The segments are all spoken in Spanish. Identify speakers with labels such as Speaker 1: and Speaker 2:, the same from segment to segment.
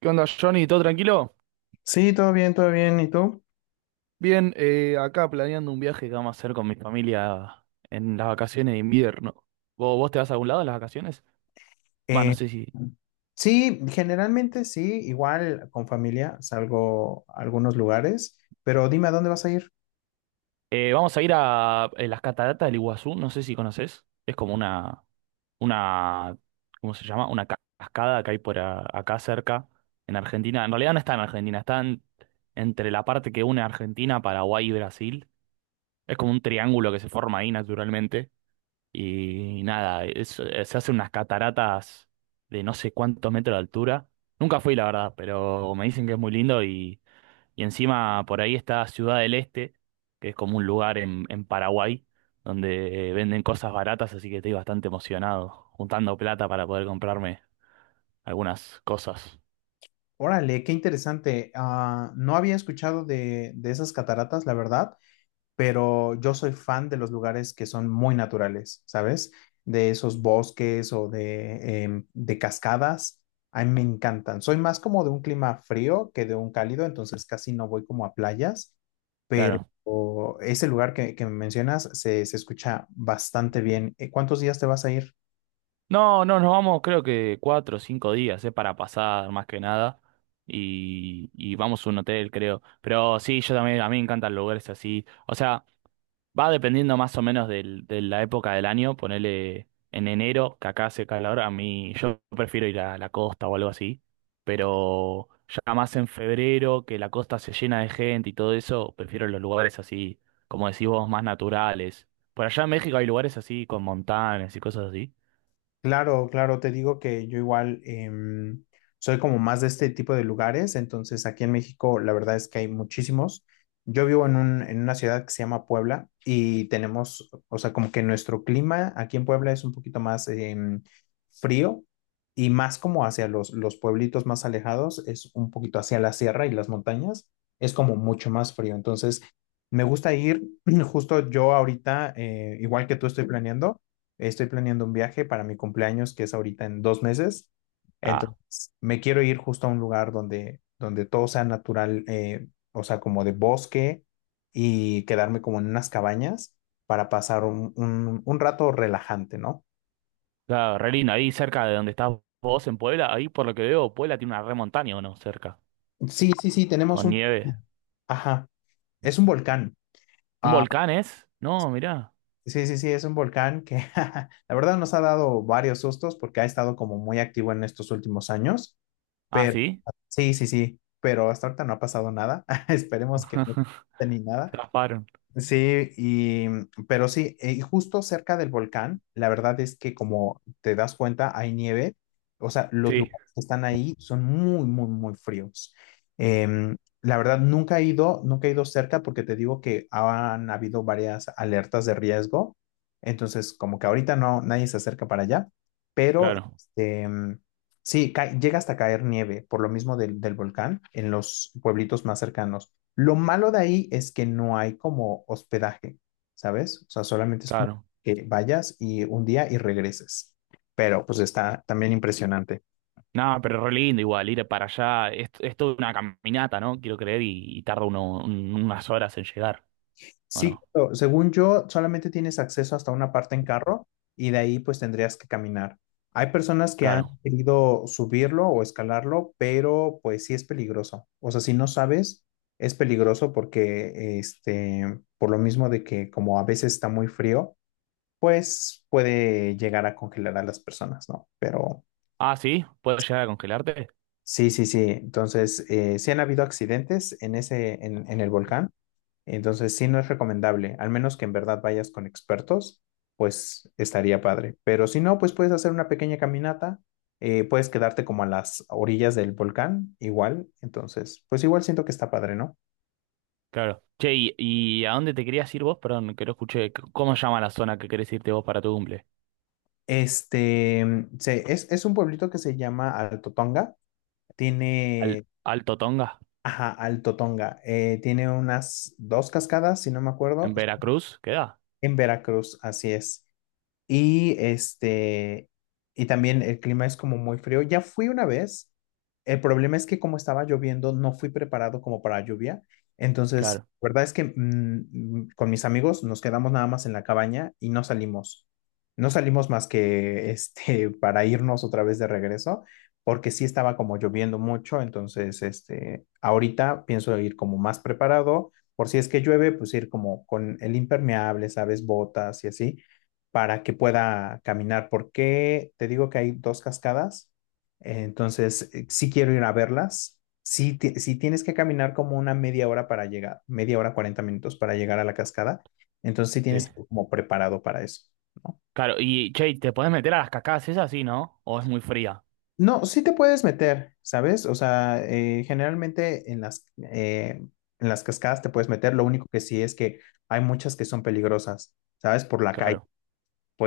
Speaker 1: ¿Qué onda, Johnny? ¿Todo tranquilo?
Speaker 2: Sí, todo bien, todo bien. ¿Y tú?
Speaker 1: Bien, acá planeando un viaje que vamos a hacer con mi familia en las vacaciones de invierno. ¿Vos te vas a algún lado en las vacaciones? Va, no
Speaker 2: Eh,
Speaker 1: sé si.
Speaker 2: sí, generalmente sí, igual con familia salgo a algunos lugares, pero dime a dónde vas a ir.
Speaker 1: Vamos a ir a las cataratas del Iguazú, no sé si conoces. Es como una, ¿cómo se llama? Una cascada que hay por acá cerca, en Argentina. En realidad no está en Argentina, entre la parte que une Argentina, Paraguay y Brasil. Es como un triángulo que se forma ahí naturalmente. Y nada, se hacen unas cataratas de no sé cuántos metros de altura. Nunca fui, la verdad, pero me dicen que es muy lindo y encima por ahí está Ciudad del Este, que es como un lugar en Paraguay donde venden cosas baratas, así que estoy bastante emocionado, juntando plata para poder comprarme algunas cosas.
Speaker 2: Órale, qué interesante. Ah, no había escuchado de esas cataratas, la verdad. Pero yo soy fan de los lugares que son muy naturales, ¿sabes? De esos bosques o de cascadas, a mí me encantan. Soy más como de un clima frío que de un cálido, entonces casi no voy como a playas, pero
Speaker 1: Claro.
Speaker 2: ese lugar que mencionas se escucha bastante bien. ¿Cuántos días te vas a ir?
Speaker 1: No, no, nos vamos creo que cuatro o cinco días, para pasar más que nada. Y vamos a un hotel, creo. Pero sí, yo también, a mí me encantan lugares así. O sea, va dependiendo más o menos de la época del año. Ponele en enero, que acá hace calor, a mí yo prefiero ir a la costa o algo así. Pero ya más en febrero, que la costa se llena de gente y todo eso, prefiero los lugares así, como decís vos, más naturales. Por allá en México hay lugares así, con montañas y cosas así.
Speaker 2: Claro, claro, te digo que yo igual soy como más de este tipo de lugares, entonces aquí en México la verdad es que hay muchísimos. Yo vivo en en una ciudad que se llama Puebla y tenemos, o sea, como que nuestro clima aquí en Puebla es un poquito más frío y más como hacia los pueblitos más alejados, es un poquito hacia la sierra y las montañas, es como mucho más frío. Entonces, me gusta ir, justo yo ahorita, igual que tú estoy planeando. Estoy planeando un viaje para mi cumpleaños, que es ahorita en 2 meses.
Speaker 1: Ah,
Speaker 2: Entonces, me quiero ir justo a un lugar donde todo sea natural, o sea, como de bosque y quedarme como en unas cabañas para pasar un rato relajante, ¿no?
Speaker 1: claro, re lindo. Ahí cerca de donde estás vos en Puebla, ahí por lo que veo, Puebla tiene una re montaña o no, cerca,
Speaker 2: Sí, sí, sí, tenemos
Speaker 1: con
Speaker 2: un.
Speaker 1: nieve.
Speaker 2: Ajá, es un volcán.
Speaker 1: ¿Un
Speaker 2: Ah,
Speaker 1: volcán es? No, mirá.
Speaker 2: sí, sí, sí, es un volcán que la verdad nos ha dado varios sustos porque ha estado como muy activo en estos últimos años.
Speaker 1: Ah,
Speaker 2: pero
Speaker 1: sí.
Speaker 2: Sí, sí, sí, pero hasta ahorita no ha pasado nada. Esperemos que no pase ni nada.
Speaker 1: Se zafaron.
Speaker 2: Sí, pero sí, y justo cerca del volcán, la verdad es que como te das cuenta, hay nieve, o sea, los
Speaker 1: Sí,
Speaker 2: lugares que están ahí son muy, muy, muy fríos. La verdad, nunca he ido, nunca he ido cerca porque te digo que han habido varias alertas de riesgo, entonces como que ahorita no, nadie se acerca para allá, pero
Speaker 1: claro,
Speaker 2: este, sí, llega hasta caer nieve por lo mismo del volcán en los pueblitos más cercanos. Lo malo de ahí es que no hay como hospedaje, ¿sabes? O sea, solamente es como
Speaker 1: claro.
Speaker 2: que vayas y un día y regreses. Pero pues está también impresionante.
Speaker 1: No, pero re lindo igual, ir para allá. Es toda una caminata, ¿no? Quiero creer, y tarda uno, unas horas en llegar, ¿o
Speaker 2: Sí,
Speaker 1: no?
Speaker 2: pero según yo, solamente tienes acceso hasta una parte en carro y de ahí pues tendrías que caminar. Hay personas que han
Speaker 1: Claro.
Speaker 2: querido subirlo o escalarlo, pero pues sí es peligroso. O sea, si no sabes, es peligroso porque este, por lo mismo de que como a veces está muy frío pues puede llegar a congelar a las personas, ¿no? Pero
Speaker 1: Ah, sí, ¿puedo llegar a congelarte?
Speaker 2: sí, sí, sí. Entonces, sí han habido accidentes en en el volcán. Entonces, sí no es recomendable, al menos que en verdad vayas con expertos, pues estaría padre. Pero si no, pues puedes hacer una pequeña caminata, puedes quedarte como a las orillas del volcán, igual. Entonces, pues igual siento que está padre, ¿no?
Speaker 1: Claro. Che, ¿y a dónde te querías ir vos? Perdón, que no escuché. ¿Cómo se llama la zona que querés irte vos para tu cumple?
Speaker 2: Este, es un pueblito que se llama Altotonga. Tiene
Speaker 1: Alto Tonga?
Speaker 2: Ajá, Alto Tonga. Tiene unas dos cascadas, si no me acuerdo,
Speaker 1: En Veracruz queda.
Speaker 2: en Veracruz, así es. Y este, y también el clima es como muy frío. Ya fui una vez. El problema es que como estaba lloviendo, no fui preparado como para lluvia. Entonces,
Speaker 1: Claro,
Speaker 2: la verdad es que con mis amigos nos quedamos nada más en la cabaña y no salimos. No salimos más que este para irnos otra vez de regreso, porque sí estaba como lloviendo mucho. Entonces, este, ahorita pienso ir como más preparado. Por si es que llueve, pues ir como con el impermeable, ¿sabes? Botas y así para que pueda caminar, porque te digo que hay dos cascadas, entonces sí quiero ir a verlas. Sí, sí tienes que caminar como una media hora para llegar, media hora, 40 minutos para llegar a la cascada, entonces sí tienes
Speaker 1: sí.
Speaker 2: que ir como preparado para eso, ¿no?
Speaker 1: Claro, y che, ¿te puedes meter a las cascadas esas? Sí, ¿no? ¿O es muy fría?
Speaker 2: No, sí te puedes meter, ¿sabes? O sea, generalmente en las, eh, en las, cascadas te puedes meter, lo único que sí es que hay muchas que son peligrosas, ¿sabes? Por la calle,
Speaker 1: Claro,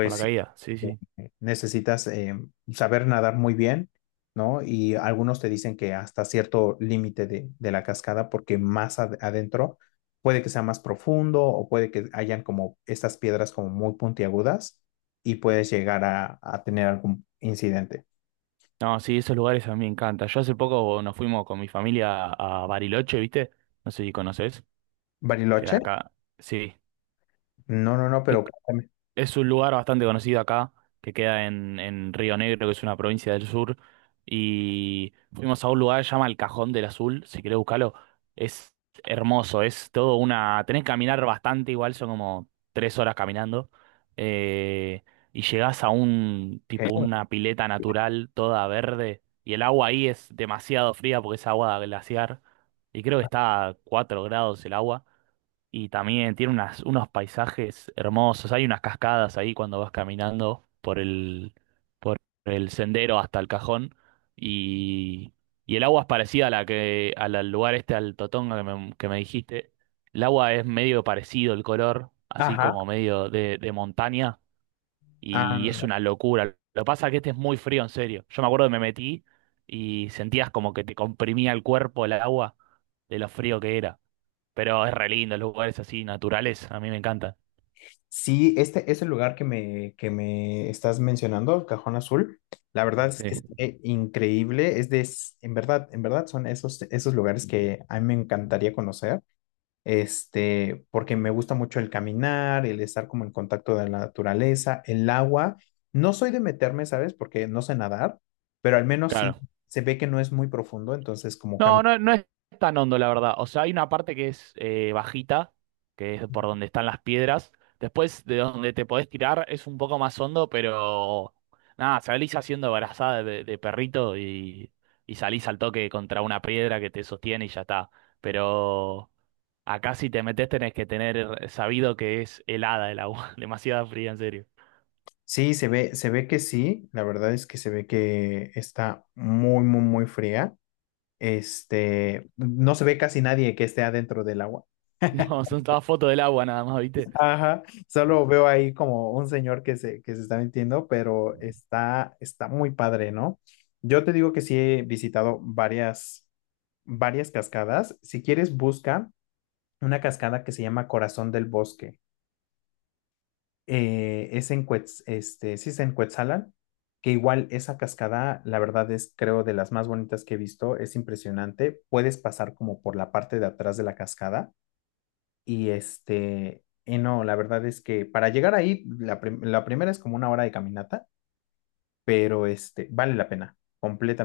Speaker 1: por la
Speaker 2: sí,
Speaker 1: caída. Sí, sí.
Speaker 2: necesitas saber nadar muy bien, ¿no? Y algunos te dicen que hasta cierto límite de la cascada, porque más adentro puede que sea más profundo o puede que hayan como estas piedras como muy puntiagudas y puedes llegar a tener algún incidente.
Speaker 1: No, sí, esos lugares a mí me encantan. Yo hace poco nos fuimos con mi familia a Bariloche, ¿viste? No sé si conoces. Que
Speaker 2: Bariloche,
Speaker 1: acá. Sí.
Speaker 2: no, no, no,
Speaker 1: Es,
Speaker 2: pero cuéntame,
Speaker 1: Es un lugar bastante conocido acá, que queda en Río Negro, que es una provincia del sur. Y fuimos a un lugar que se llama El Cajón del Azul, si querés buscarlo. Es hermoso, es todo una... Tenés que caminar bastante, igual son como tres horas caminando. eh, y llegás a un
Speaker 2: ¿qué?
Speaker 1: tipo, una pileta natural, toda verde. Y el agua ahí es demasiado fría porque es agua glaciar. Y creo que está a 4 grados el agua. Y también tiene unos paisajes hermosos. Hay unas cascadas ahí cuando vas caminando por el sendero hasta el cajón. Y, y el agua es parecida a la que, al lugar este, al Totonga que me dijiste. El agua es medio parecido el color, así
Speaker 2: Ajá,
Speaker 1: como medio de montaña. Y es
Speaker 2: ah,
Speaker 1: una locura. Lo que pasa es que este es muy frío, en serio. Yo me acuerdo que me metí y sentías como que te comprimía el cuerpo el agua de lo frío que era. Pero es re lindo, los lugares así naturales, a mí me encantan.
Speaker 2: sí, este es el lugar que me estás mencionando, el Cajón Azul. La verdad es que
Speaker 1: Sí,
Speaker 2: es increíble. En verdad son esos lugares que a mí me encantaría conocer, este, porque me gusta mucho el caminar, el estar como en contacto de la naturaleza, el agua. No soy de meterme, ¿sabes? Porque no sé nadar, pero al menos sí
Speaker 1: claro.
Speaker 2: se ve que no es muy profundo, entonces como
Speaker 1: No,
Speaker 2: caminar.
Speaker 1: no, no es tan hondo, la verdad. O sea, hay una parte que es bajita, que es por donde están las piedras. Después de donde te podés tirar es un poco más hondo, pero nada, salís haciendo brazada de perrito y salís al toque contra una piedra que te sostiene y ya está. Pero acá si te metés tenés que tener sabido que es helada el agua, demasiada fría, en serio.
Speaker 2: Sí, se ve que sí. La verdad es que se ve que está muy, muy, muy fría. Este, no se ve casi nadie que esté adentro del agua.
Speaker 1: No, son todas fotos del agua nada más, ¿viste?
Speaker 2: Ajá, solo veo ahí como un señor que se está metiendo, pero está muy padre, ¿no? Yo te digo que sí he visitado varias, varias cascadas. Si quieres, busca una cascada que se llama Corazón del Bosque. Es en este, sí es en Cuetzalan, que igual esa cascada, la verdad es, creo, de las más bonitas que he visto. Es impresionante. Puedes pasar como por la parte de atrás de la cascada. Y este, y no, la verdad es que para llegar ahí, la primera es como una hora de caminata, pero este, vale la pena,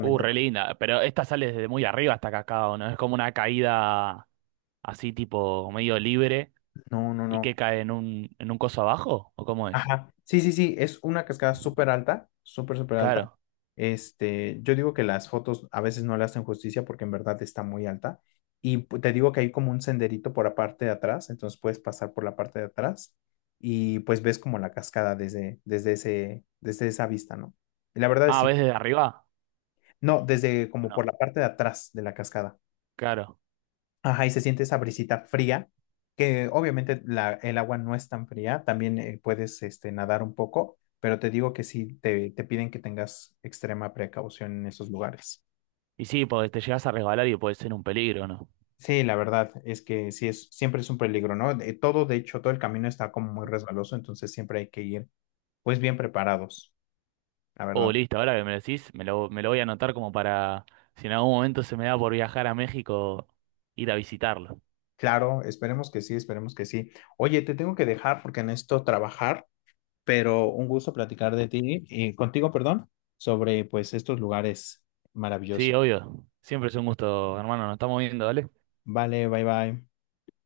Speaker 1: Re linda, pero esta sale desde muy arriba hasta Cacao, ¿no? Es como una caída así tipo medio libre
Speaker 2: No, no,
Speaker 1: y que
Speaker 2: no.
Speaker 1: cae en un coso abajo, ¿o cómo es?
Speaker 2: Ajá. Sí, sí, sí, es una cascada súper alta, súper, súper alta.
Speaker 1: Claro.
Speaker 2: Este, yo digo que las fotos a veces no le hacen justicia porque en verdad está muy alta. Y te digo que hay como un senderito por la parte de atrás, entonces puedes pasar por la parte de atrás y pues ves como la cascada desde esa vista, ¿no? Y la verdad es
Speaker 1: Ah, ¿ves desde arriba?
Speaker 2: No, desde
Speaker 1: ¿O
Speaker 2: como
Speaker 1: no?
Speaker 2: por la parte de atrás de la cascada.
Speaker 1: Claro.
Speaker 2: Ajá, y se siente esa brisita fría, que obviamente el agua no es tan fría, también puedes este, nadar un poco, pero te digo que sí, te piden que tengas extrema precaución en esos lugares.
Speaker 1: Y sí, porque te llegas a resbalar y puede ser un peligro, ¿no?
Speaker 2: Sí, la verdad es que siempre es un peligro, ¿no? Todo, de hecho, todo el camino está como muy resbaloso, entonces siempre hay que ir pues bien preparados, la
Speaker 1: Oh,
Speaker 2: verdad.
Speaker 1: listo, ahora que me lo decís, me lo voy a anotar como para, si en algún momento se me da por viajar a México, ir a visitarlo.
Speaker 2: Claro, esperemos que sí, esperemos que sí. Oye, te tengo que dejar porque necesito trabajar. Pero un gusto platicar de ti y contigo, perdón, sobre pues estos lugares
Speaker 1: Sí,
Speaker 2: maravillosos.
Speaker 1: obvio. Siempre es un gusto, hermano, nos estamos viendo, ¿vale?
Speaker 2: Vale, bye bye.